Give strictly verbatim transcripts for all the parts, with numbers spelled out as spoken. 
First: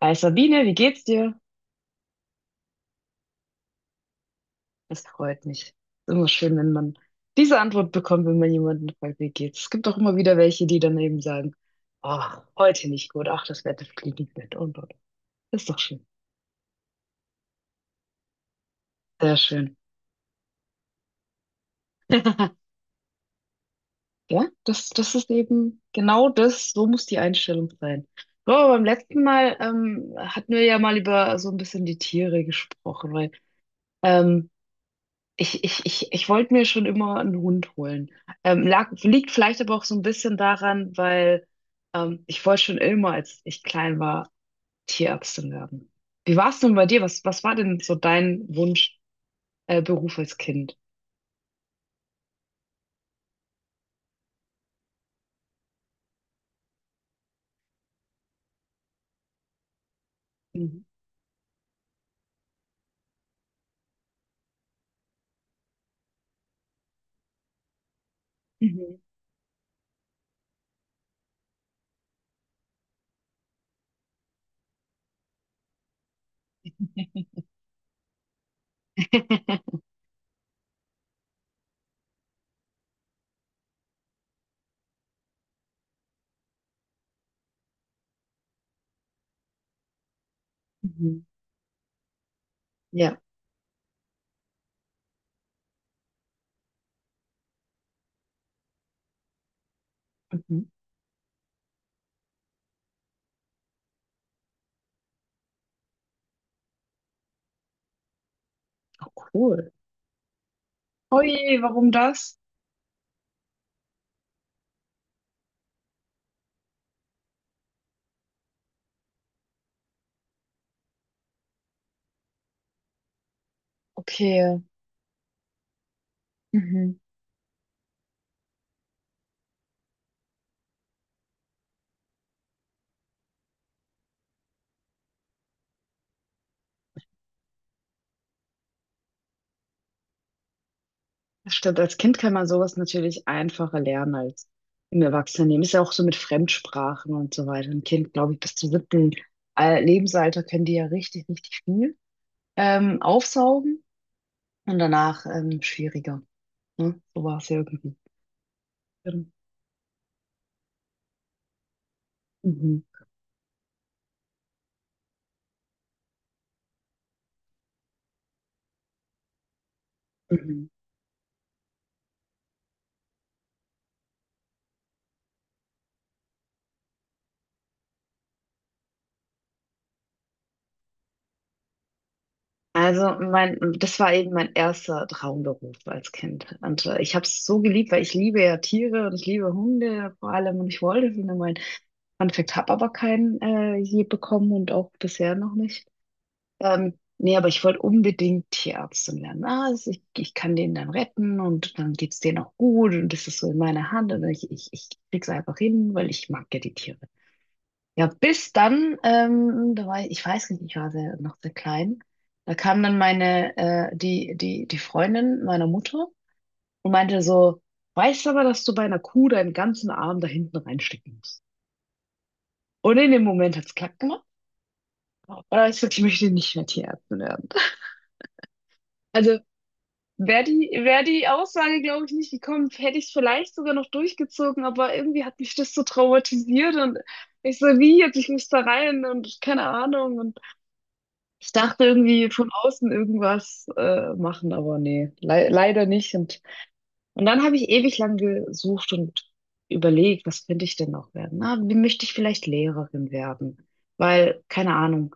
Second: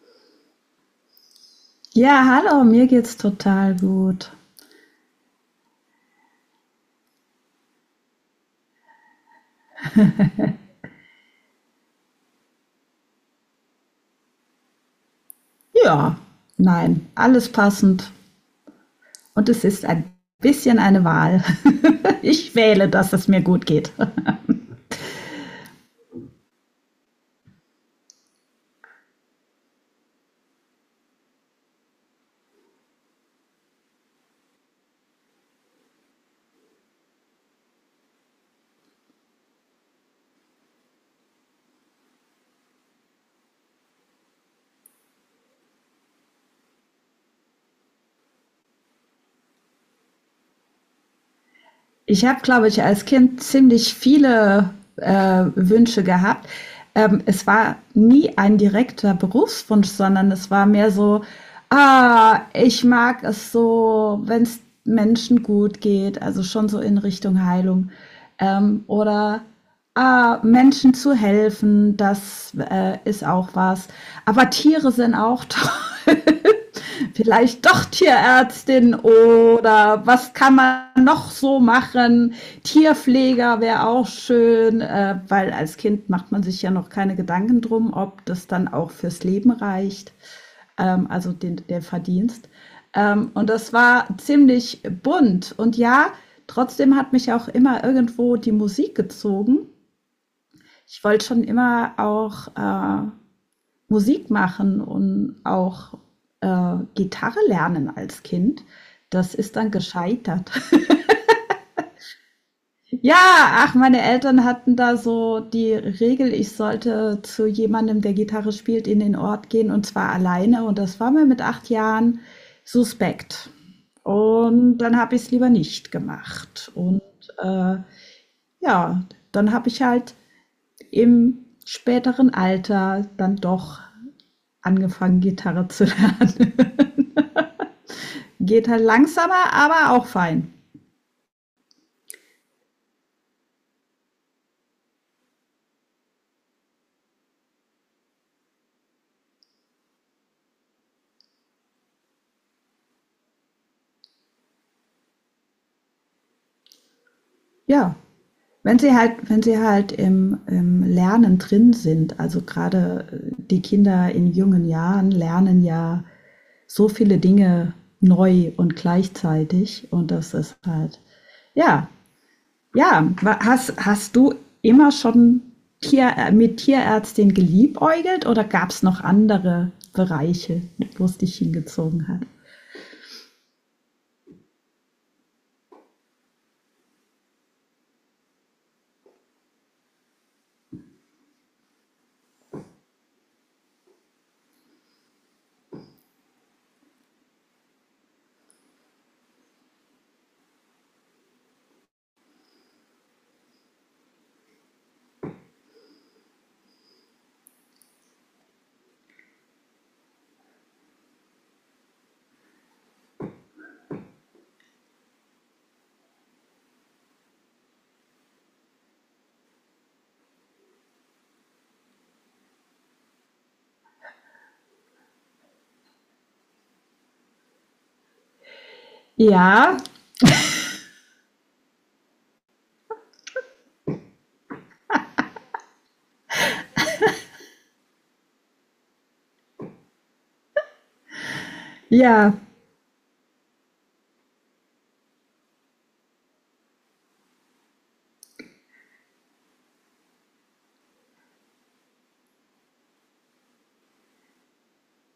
Hi Sabine, wie geht's dir? Ja, hallo, mir geht's total gut. Das freut mich. Ist immer schön, wenn man diese Antwort bekommt, wenn man jemanden fragt, wie geht's. Es gibt auch immer wieder welche, die dann eben sagen, ach, heute nicht gut, ach, das Wetter fliegt nicht mit und und. Das ist doch schön. Ja, nein, alles passend. Sehr Und es schön. ist ein bisschen eine Wahl. Ich wähle, dass es mir gut geht. Ja, das, das ist eben genau das, so muss die Einstellung sein. So, aber beim letzten Mal ähm, hatten wir ja mal über so ein bisschen die Tiere gesprochen, weil ähm, Ich, ich, ich, ich wollte mir schon immer einen Hund holen. Ähm, lag, liegt vielleicht aber auch so ein bisschen daran, weil ähm, ich wollte schon immer, als ich klein war, Tierärztin werden. Wie war es denn bei dir? Was, was war denn so dein Wunsch, äh, Beruf als Kind? Ich habe, glaube ich, als Kind ziemlich viele äh, Wünsche gehabt. Ähm, es war nie ein direkter Berufswunsch, sondern es war Mhm. mehr so, ah, ich mag es so, wenn es Menschen gut geht, also schon so in Richtung Heilung. Ähm, Mhm. Oder ah, Menschen zu helfen, das äh, ist auch was. Aber Tiere sind auch toll. Vielleicht doch Tierärztin oder was kann man noch so machen? Tierpfleger wäre auch schön, äh, weil als Kind macht man sich ja noch keine Gedanken drum, ob das dann auch fürs Leben reicht, ähm, Mhm. also den, der Verdienst. Ja. Ähm, und das war ziemlich bunt. Und ja, trotzdem hat mich auch immer irgendwo die Musik gezogen. Mhm. Ich wollte schon immer auch äh, Musik machen und auch äh, Gitarre lernen als Kind. Oh, Das ist cool. dann gescheitert. Oje, warum das? Ja, ach, meine Eltern hatten da so die Regel, ich sollte zu jemandem, der Gitarre spielt, in den Ort gehen und zwar alleine. Und das war mir mit acht Jahren suspekt. Okay. Und dann habe ich es lieber nicht gemacht. Mhm. Und äh, ja, dann habe ich halt im späteren Alter dann doch angefangen, Gitarre zu lernen. Geht halt langsamer, aber auch fein. Das Stimmt, als Kind kann man sowas natürlich einfacher lernen als im Erwachsenenleben. Ist ja auch so mit Fremdsprachen und so weiter. Ein Kind, glaube ich, bis zum siebten Al- Lebensalter können die ja richtig, richtig viel ähm, aufsaugen und danach ähm, schwieriger. Ne? So war es ja irgendwie. Ja. Wenn sie halt, wenn sie halt im, im Lernen drin sind, also Mhm. gerade äh, die Kinder in jungen Jahren lernen ja so viele Dinge neu und gleichzeitig. Und das ist Mhm. halt, ja, ja. Hast, hast du immer schon Tier, äh, mit Tierärztin geliebäugelt oder gab es noch andere Bereiche, wo es dich hingezogen hat? Also mein, das war eben mein erster Traumberuf als Kind. Und äh, ich habe es so geliebt, weil ich liebe ja Tiere und ich liebe Hunde vor allem und ich wollte für meine Fun Fact, habe aber keinen äh, je bekommen und auch bisher noch nicht. Ähm, nee, aber ich wollte unbedingt Tierärztin werden. Ah, es- ich, ich kann den dann retten und dann geht's denen auch gut und das ist so in meiner Hand und ich, ich, ich krieg's einfach hin, weil ich mag ja die Tiere. Ja, bis dann, ähm, da war ich, ich weiß nicht, ich war sehr, noch sehr klein. Da kam dann meine, äh, die, die, die Freundin meiner Mutter und meinte so, weißt aber, dass du bei einer Kuh deinen ganzen Arm da hinten reinstecken musst. Und in dem Moment hat's klack. Aber ich, ich möchte nicht mehr Tierärztin werden. Also Ja, wäre die, wär die Aussage, glaube ich, nicht gekommen, hätte ich es vielleicht sogar noch durchgezogen, aber irgendwie hat mich das so traumatisiert und ich so, wie jetzt, ich muss da rein und keine Ahnung. Und ich dachte irgendwie ja, von außen irgendwas äh, machen, aber nee, le leider nicht. Und, und dann habe ich ewig lang gesucht und überlegt, was könnte ich denn noch werden? Na, wie möchte ich vielleicht Lehrerin werden? Weil, keine Ahnung.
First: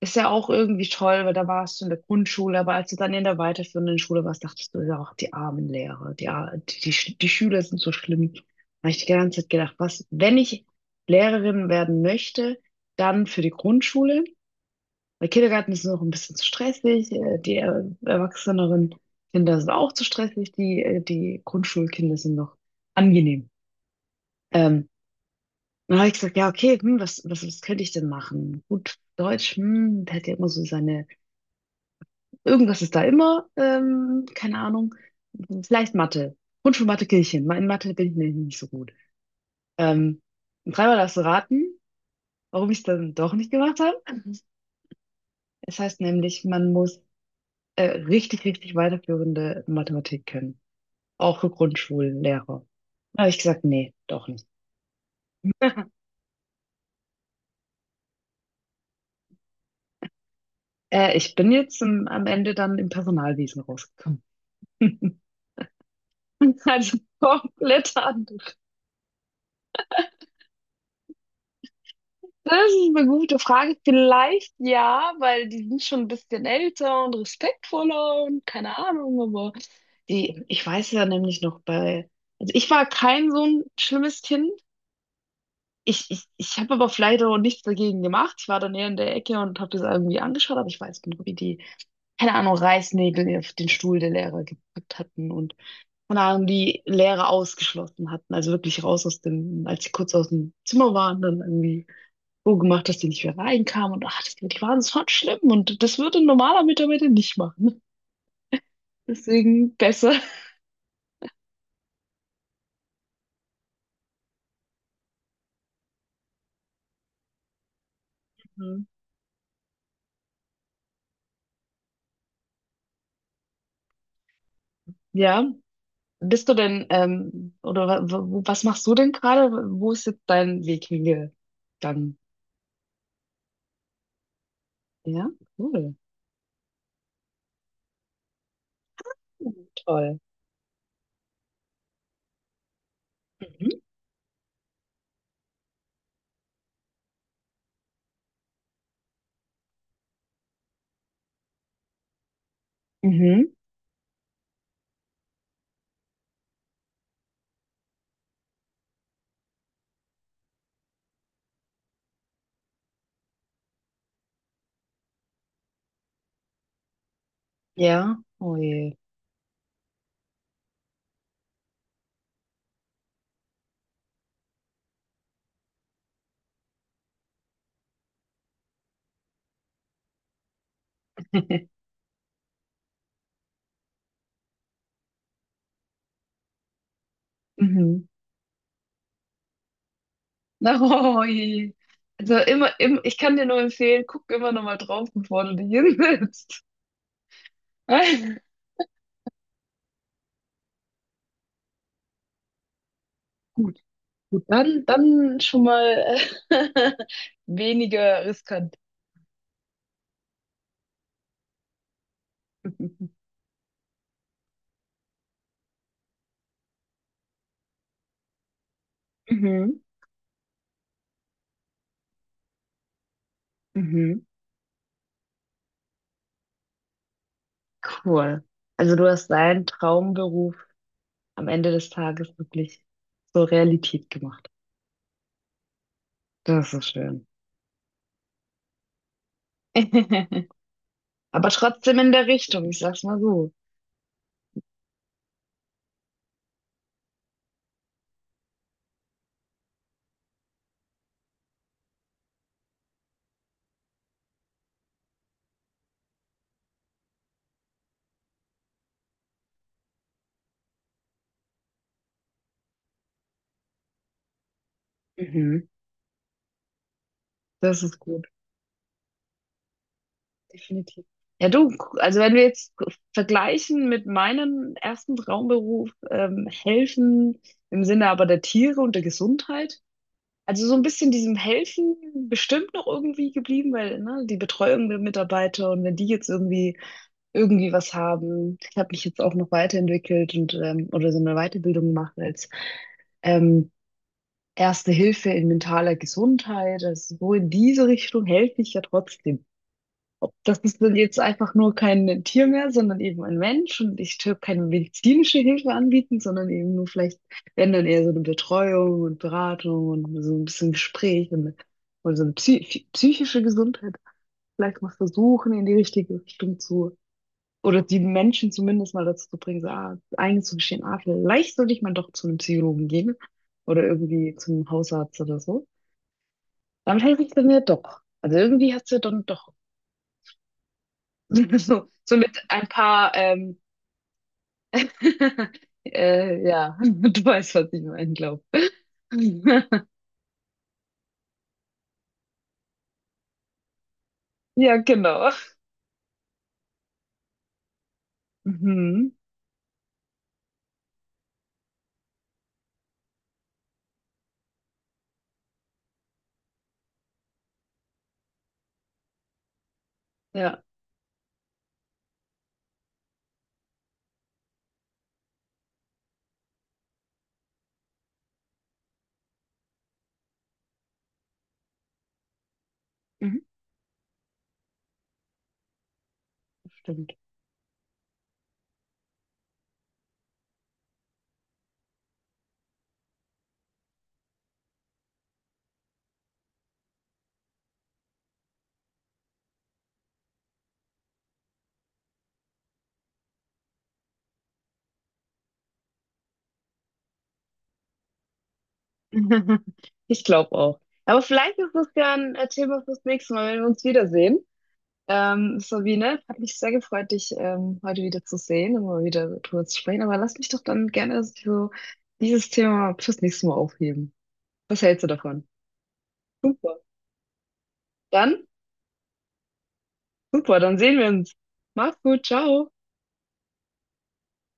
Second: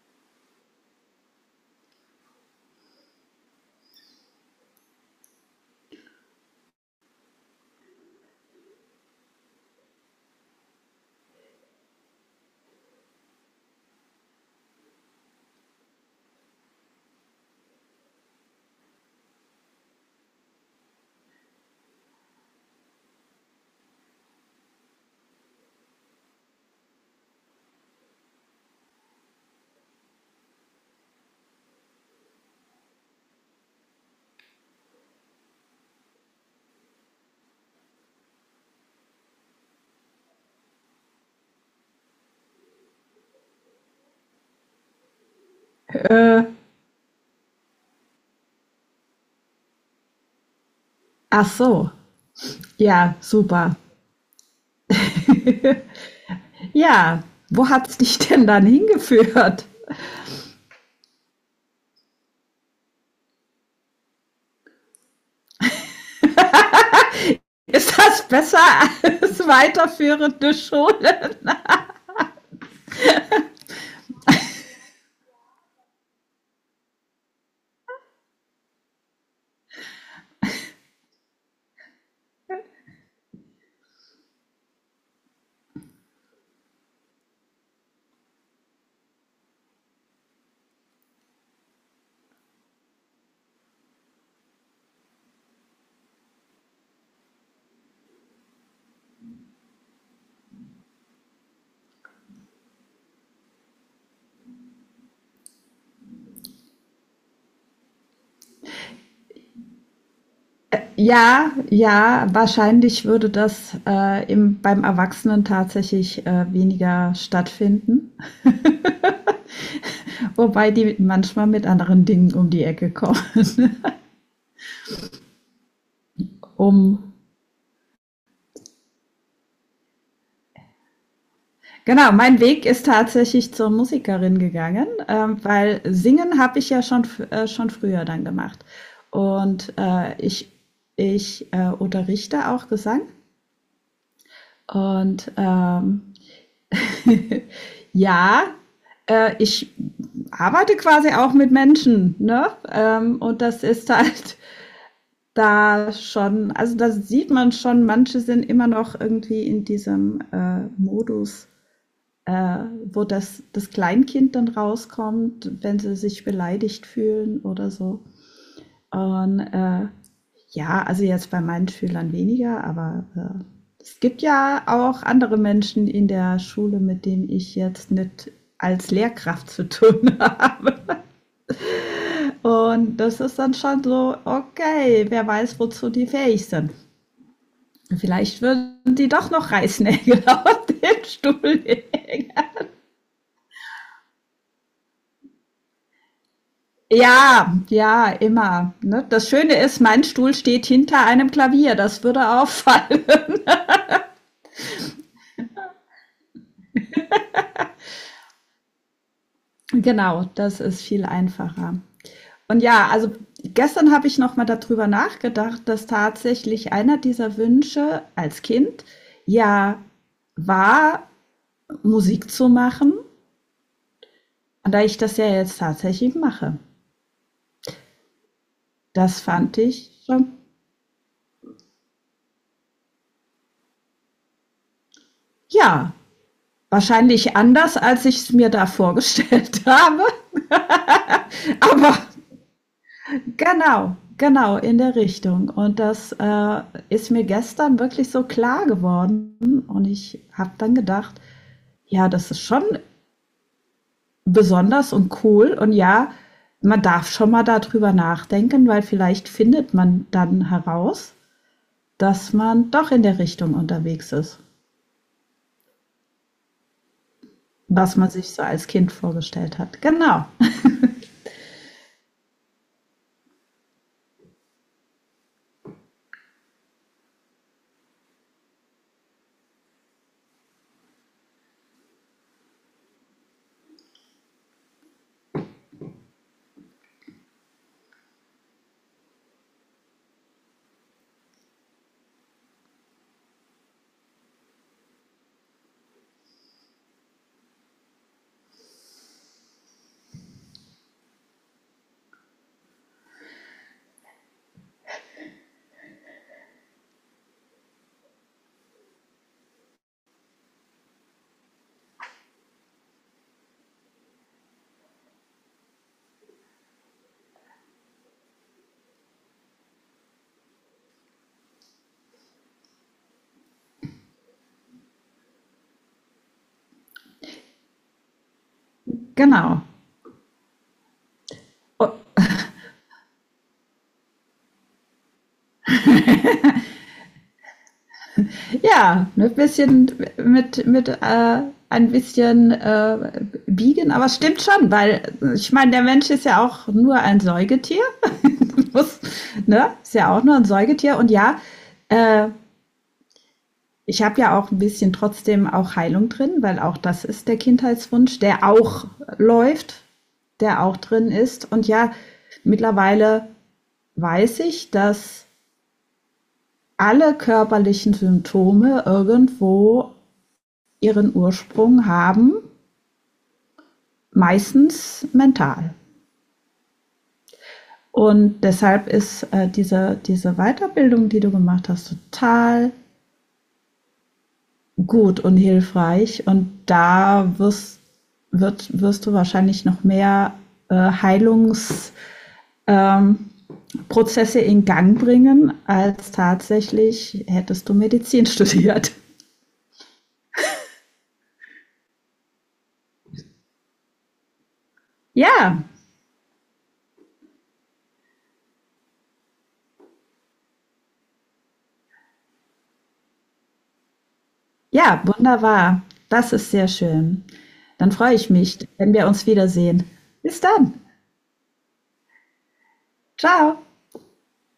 Ist ja auch irgendwie toll, weil da warst du in der Grundschule, aber als du dann in der weiterführenden Schule warst, dachtest du ja auch, die armen Lehrer, die, ar- die, Sch- die Schüler sind so schlimm. Da habe ich die ganze Zeit gedacht, was, wenn ich Lehrerin werden möchte, dann für die Grundschule. Weil Kindergarten ist noch ein bisschen zu stressig, äh, die äh, erwachseneren Kinder sind auch zu stressig, die, äh, die Grundschulkinder sind noch angenehm. Ähm, Dann habe ich gesagt, ja, okay, hm, was, was, was könnte ich denn machen? Gut, Deutsch, hm, der hat ja immer so seine. Irgendwas ist da immer, ähm, keine Ahnung, vielleicht Mathe. Grundschulmathe Kirchen. In Mathe bin ich nämlich nicht so gut. Ähm, Dreimal darfst du raten, warum ich es dann doch nicht gemacht habe. Es heißt äh, nämlich, man muss äh, richtig, richtig weiterführende Mathematik können. Auch für ach so. Grundschullehrer. Ja, Da habe ich gesagt, super. nee, doch nicht. Ja, wo hat's dich denn dann hingeführt? Äh, ich bin jetzt am am Ende dann im Personalwesen rausgekommen. Also komplett Ist das anders. besser als weiterführende Schule? Das ist eine gute Frage. Vielleicht ja, weil die sind schon ein bisschen älter und respektvoller und keine Ahnung, aber die, ich weiß ja nämlich noch bei, also ich war kein so ein schlimmes Kind. Ich, ich, ich habe aber vielleicht auch nichts dagegen gemacht. Ich war dann eher in der Ecke und habe das irgendwie angeschaut, aber ich weiß genau, wie die, keine Ahnung, Reißnägel auf den Stuhl der Lehrer gepackt hatten und keine Ahnung, die Lehrer ausgeschlossen hatten. Also wirklich raus aus dem, als sie kurz aus dem Zimmer waren, dann irgendwie so gemacht, dass die nicht mehr reinkamen und ach, das, die waren so schlimm und das würde ein normaler Mitarbeiter nicht machen. Deswegen besser. Ja, ja, wahrscheinlich würde das äh, im, beim Erwachsenen tatsächlich äh, weniger stattfinden. Mhm. Wobei die manchmal mit anderen Dingen um die Ecke kommen. Ja, bist du denn, Um ähm, oder wa- wa- wo- was machst du denn gerade? Wo ist jetzt dein Weg hingegangen? Genau, mein Weg ist tatsächlich zur Musikerin gegangen, Ja, ähm, weil cool. Singen habe ich ja schon, f- äh, schon früher dann gemacht. Und Toll. äh, ich, ich äh, unterrichte auch Gesang. Mhm. Und ähm, ja, äh, ich arbeite quasi auch mit Menschen, ne? Ähm, und Mhm. das ist halt da schon, also da sieht man schon, manche sind immer noch irgendwie in diesem äh, Modus äh, wo das, das Kleinkind dann rauskommt, wenn sie sich beleidigt fühlen oder so. Ja, oh je. Und äh, ja, also jetzt bei meinen Schülern weniger, aber äh, es gibt ja auch andere Menschen in der Schule, mit denen ich jetzt nicht als Lehrkraft zu tun habe. Und das ist dann schon so, okay, wer weiß, wozu die fähig sind. Mhm. Vielleicht würden die doch noch Reißnägel auf Na, den oh Stuhl je. legen. Also immer, im, ich kann dir nur empfehlen, guck immer noch mal drauf, bevor du dich hinsetzt. Ja, ja, immer. Ne? Das Schöne ist, mein Stuhl steht hinter einem Klavier. Das würde auffallen. Gut, dann, dann schon mal äh, weniger riskant. Genau, das ist viel einfacher. Und ja, also gestern habe ich noch mal darüber nachgedacht, dass tatsächlich einer dieser Wünsche als Kind ja Mhm. war, Musik zu machen. Mhm. Und da ich das ja jetzt tatsächlich mache, Cool. Also du das hast fand deinen ich schon, Traumberuf am Ende des Tages wirklich zur Realität gemacht. ja, Das ist schön. wahrscheinlich anders, als ich es mir da vorgestellt habe. Aber trotzdem Aber in der Richtung, ich sag's mal so. Genau, genau, in der Richtung. Und das äh, ist mir gestern wirklich so klar geworden. Und ich habe dann gedacht, ja, das ist schon besonders und cool. Und ja, man darf schon mal darüber nachdenken, weil vielleicht findet man dann heraus, dass man doch in der Richtung unterwegs ist, Mhm. Das was ist man gut, sich so als Kind vorgestellt hat. Genau, definitiv. Ja, du, also wenn wir jetzt vergleichen mit meinem ersten Traumberuf, ähm, helfen im Sinne aber der Tiere und der Gesundheit. Also so ein bisschen diesem Helfen bestimmt noch irgendwie geblieben, weil ne, die Betreuung der Mitarbeiter und wenn die jetzt irgendwie irgendwie was haben, ich habe mich jetzt auch noch weiterentwickelt und ähm, oder so eine Weiterbildung gemacht als ähm, Erste Hilfe in mentaler Gesundheit. Also so in diese Richtung helfe ich ja trotzdem. Das ist dann jetzt einfach nur kein Tier mehr, sondern eben ein Mensch. Und ich tue keine medizinische Hilfe anbieten, sondern eben nur vielleicht, wenn dann eher so eine Betreuung und Beratung und so ein bisschen Gespräch und, und so eine psy psychische Gesundheit. Vielleicht mal versuchen, in die richtige Richtung zu, oder die Menschen zumindest mal dazu zu bringen, so, ah, einzugestehen, ah, vielleicht sollte ich mal doch zu einem Psychologen gehen oder irgendwie zum Hausarzt oder so. Damit helfe ich dann ja doch. Also irgendwie hat es ja dann doch. genau. So, Und so mit ein paar, ähm, äh, ja, du weißt, was ich meine, glaube ich. Ja, ein bisschen mit, mit äh, ein bisschen äh, biegen, aber stimmt schon, Ja, weil genau. ich meine, der Mensch ist ja auch nur ein Säugetier. Mhm. Ne? Ist ja auch nur ein Säugetier. Und ja, äh, ich habe ja auch ein bisschen trotzdem auch Heilung drin, weil auch das ist der Kindheitswunsch, der auch läuft, Ja, der auch drin ist. Und ja, mittlerweile weiß ich, dass alle körperlichen Symptome irgendwo ihren Ursprung haben, mhm. meistens mental. Stimmt. Und deshalb ist äh, diese, diese Weiterbildung, die du gemacht hast, total gut und hilfreich. Und da wirst, wird, wirst du wahrscheinlich noch mehr äh, Heilungsprozesse ähm, in Gang bringen, als tatsächlich hättest du Medizin studiert. Ich glaube auch. Aber vielleicht ist das ja ein äh, Thema fürs nächste Mal, wenn wir uns wiedersehen. Ähm, Ja, Sabine, hat mich sehr gefreut, dich ähm, heute wieder zu sehen und mal wieder drüber zu sprechen. Aber lass mich doch dann gerne so dieses Thema fürs nächste Mal aufheben. Was ja, hältst du davon? wunderbar. Das ist sehr Super. schön. Dann freue ich Dann. mich, wenn wir uns wiedersehen. Bis Super, dann. dann sehen wir uns. Mach's gut, ciao. Ciao.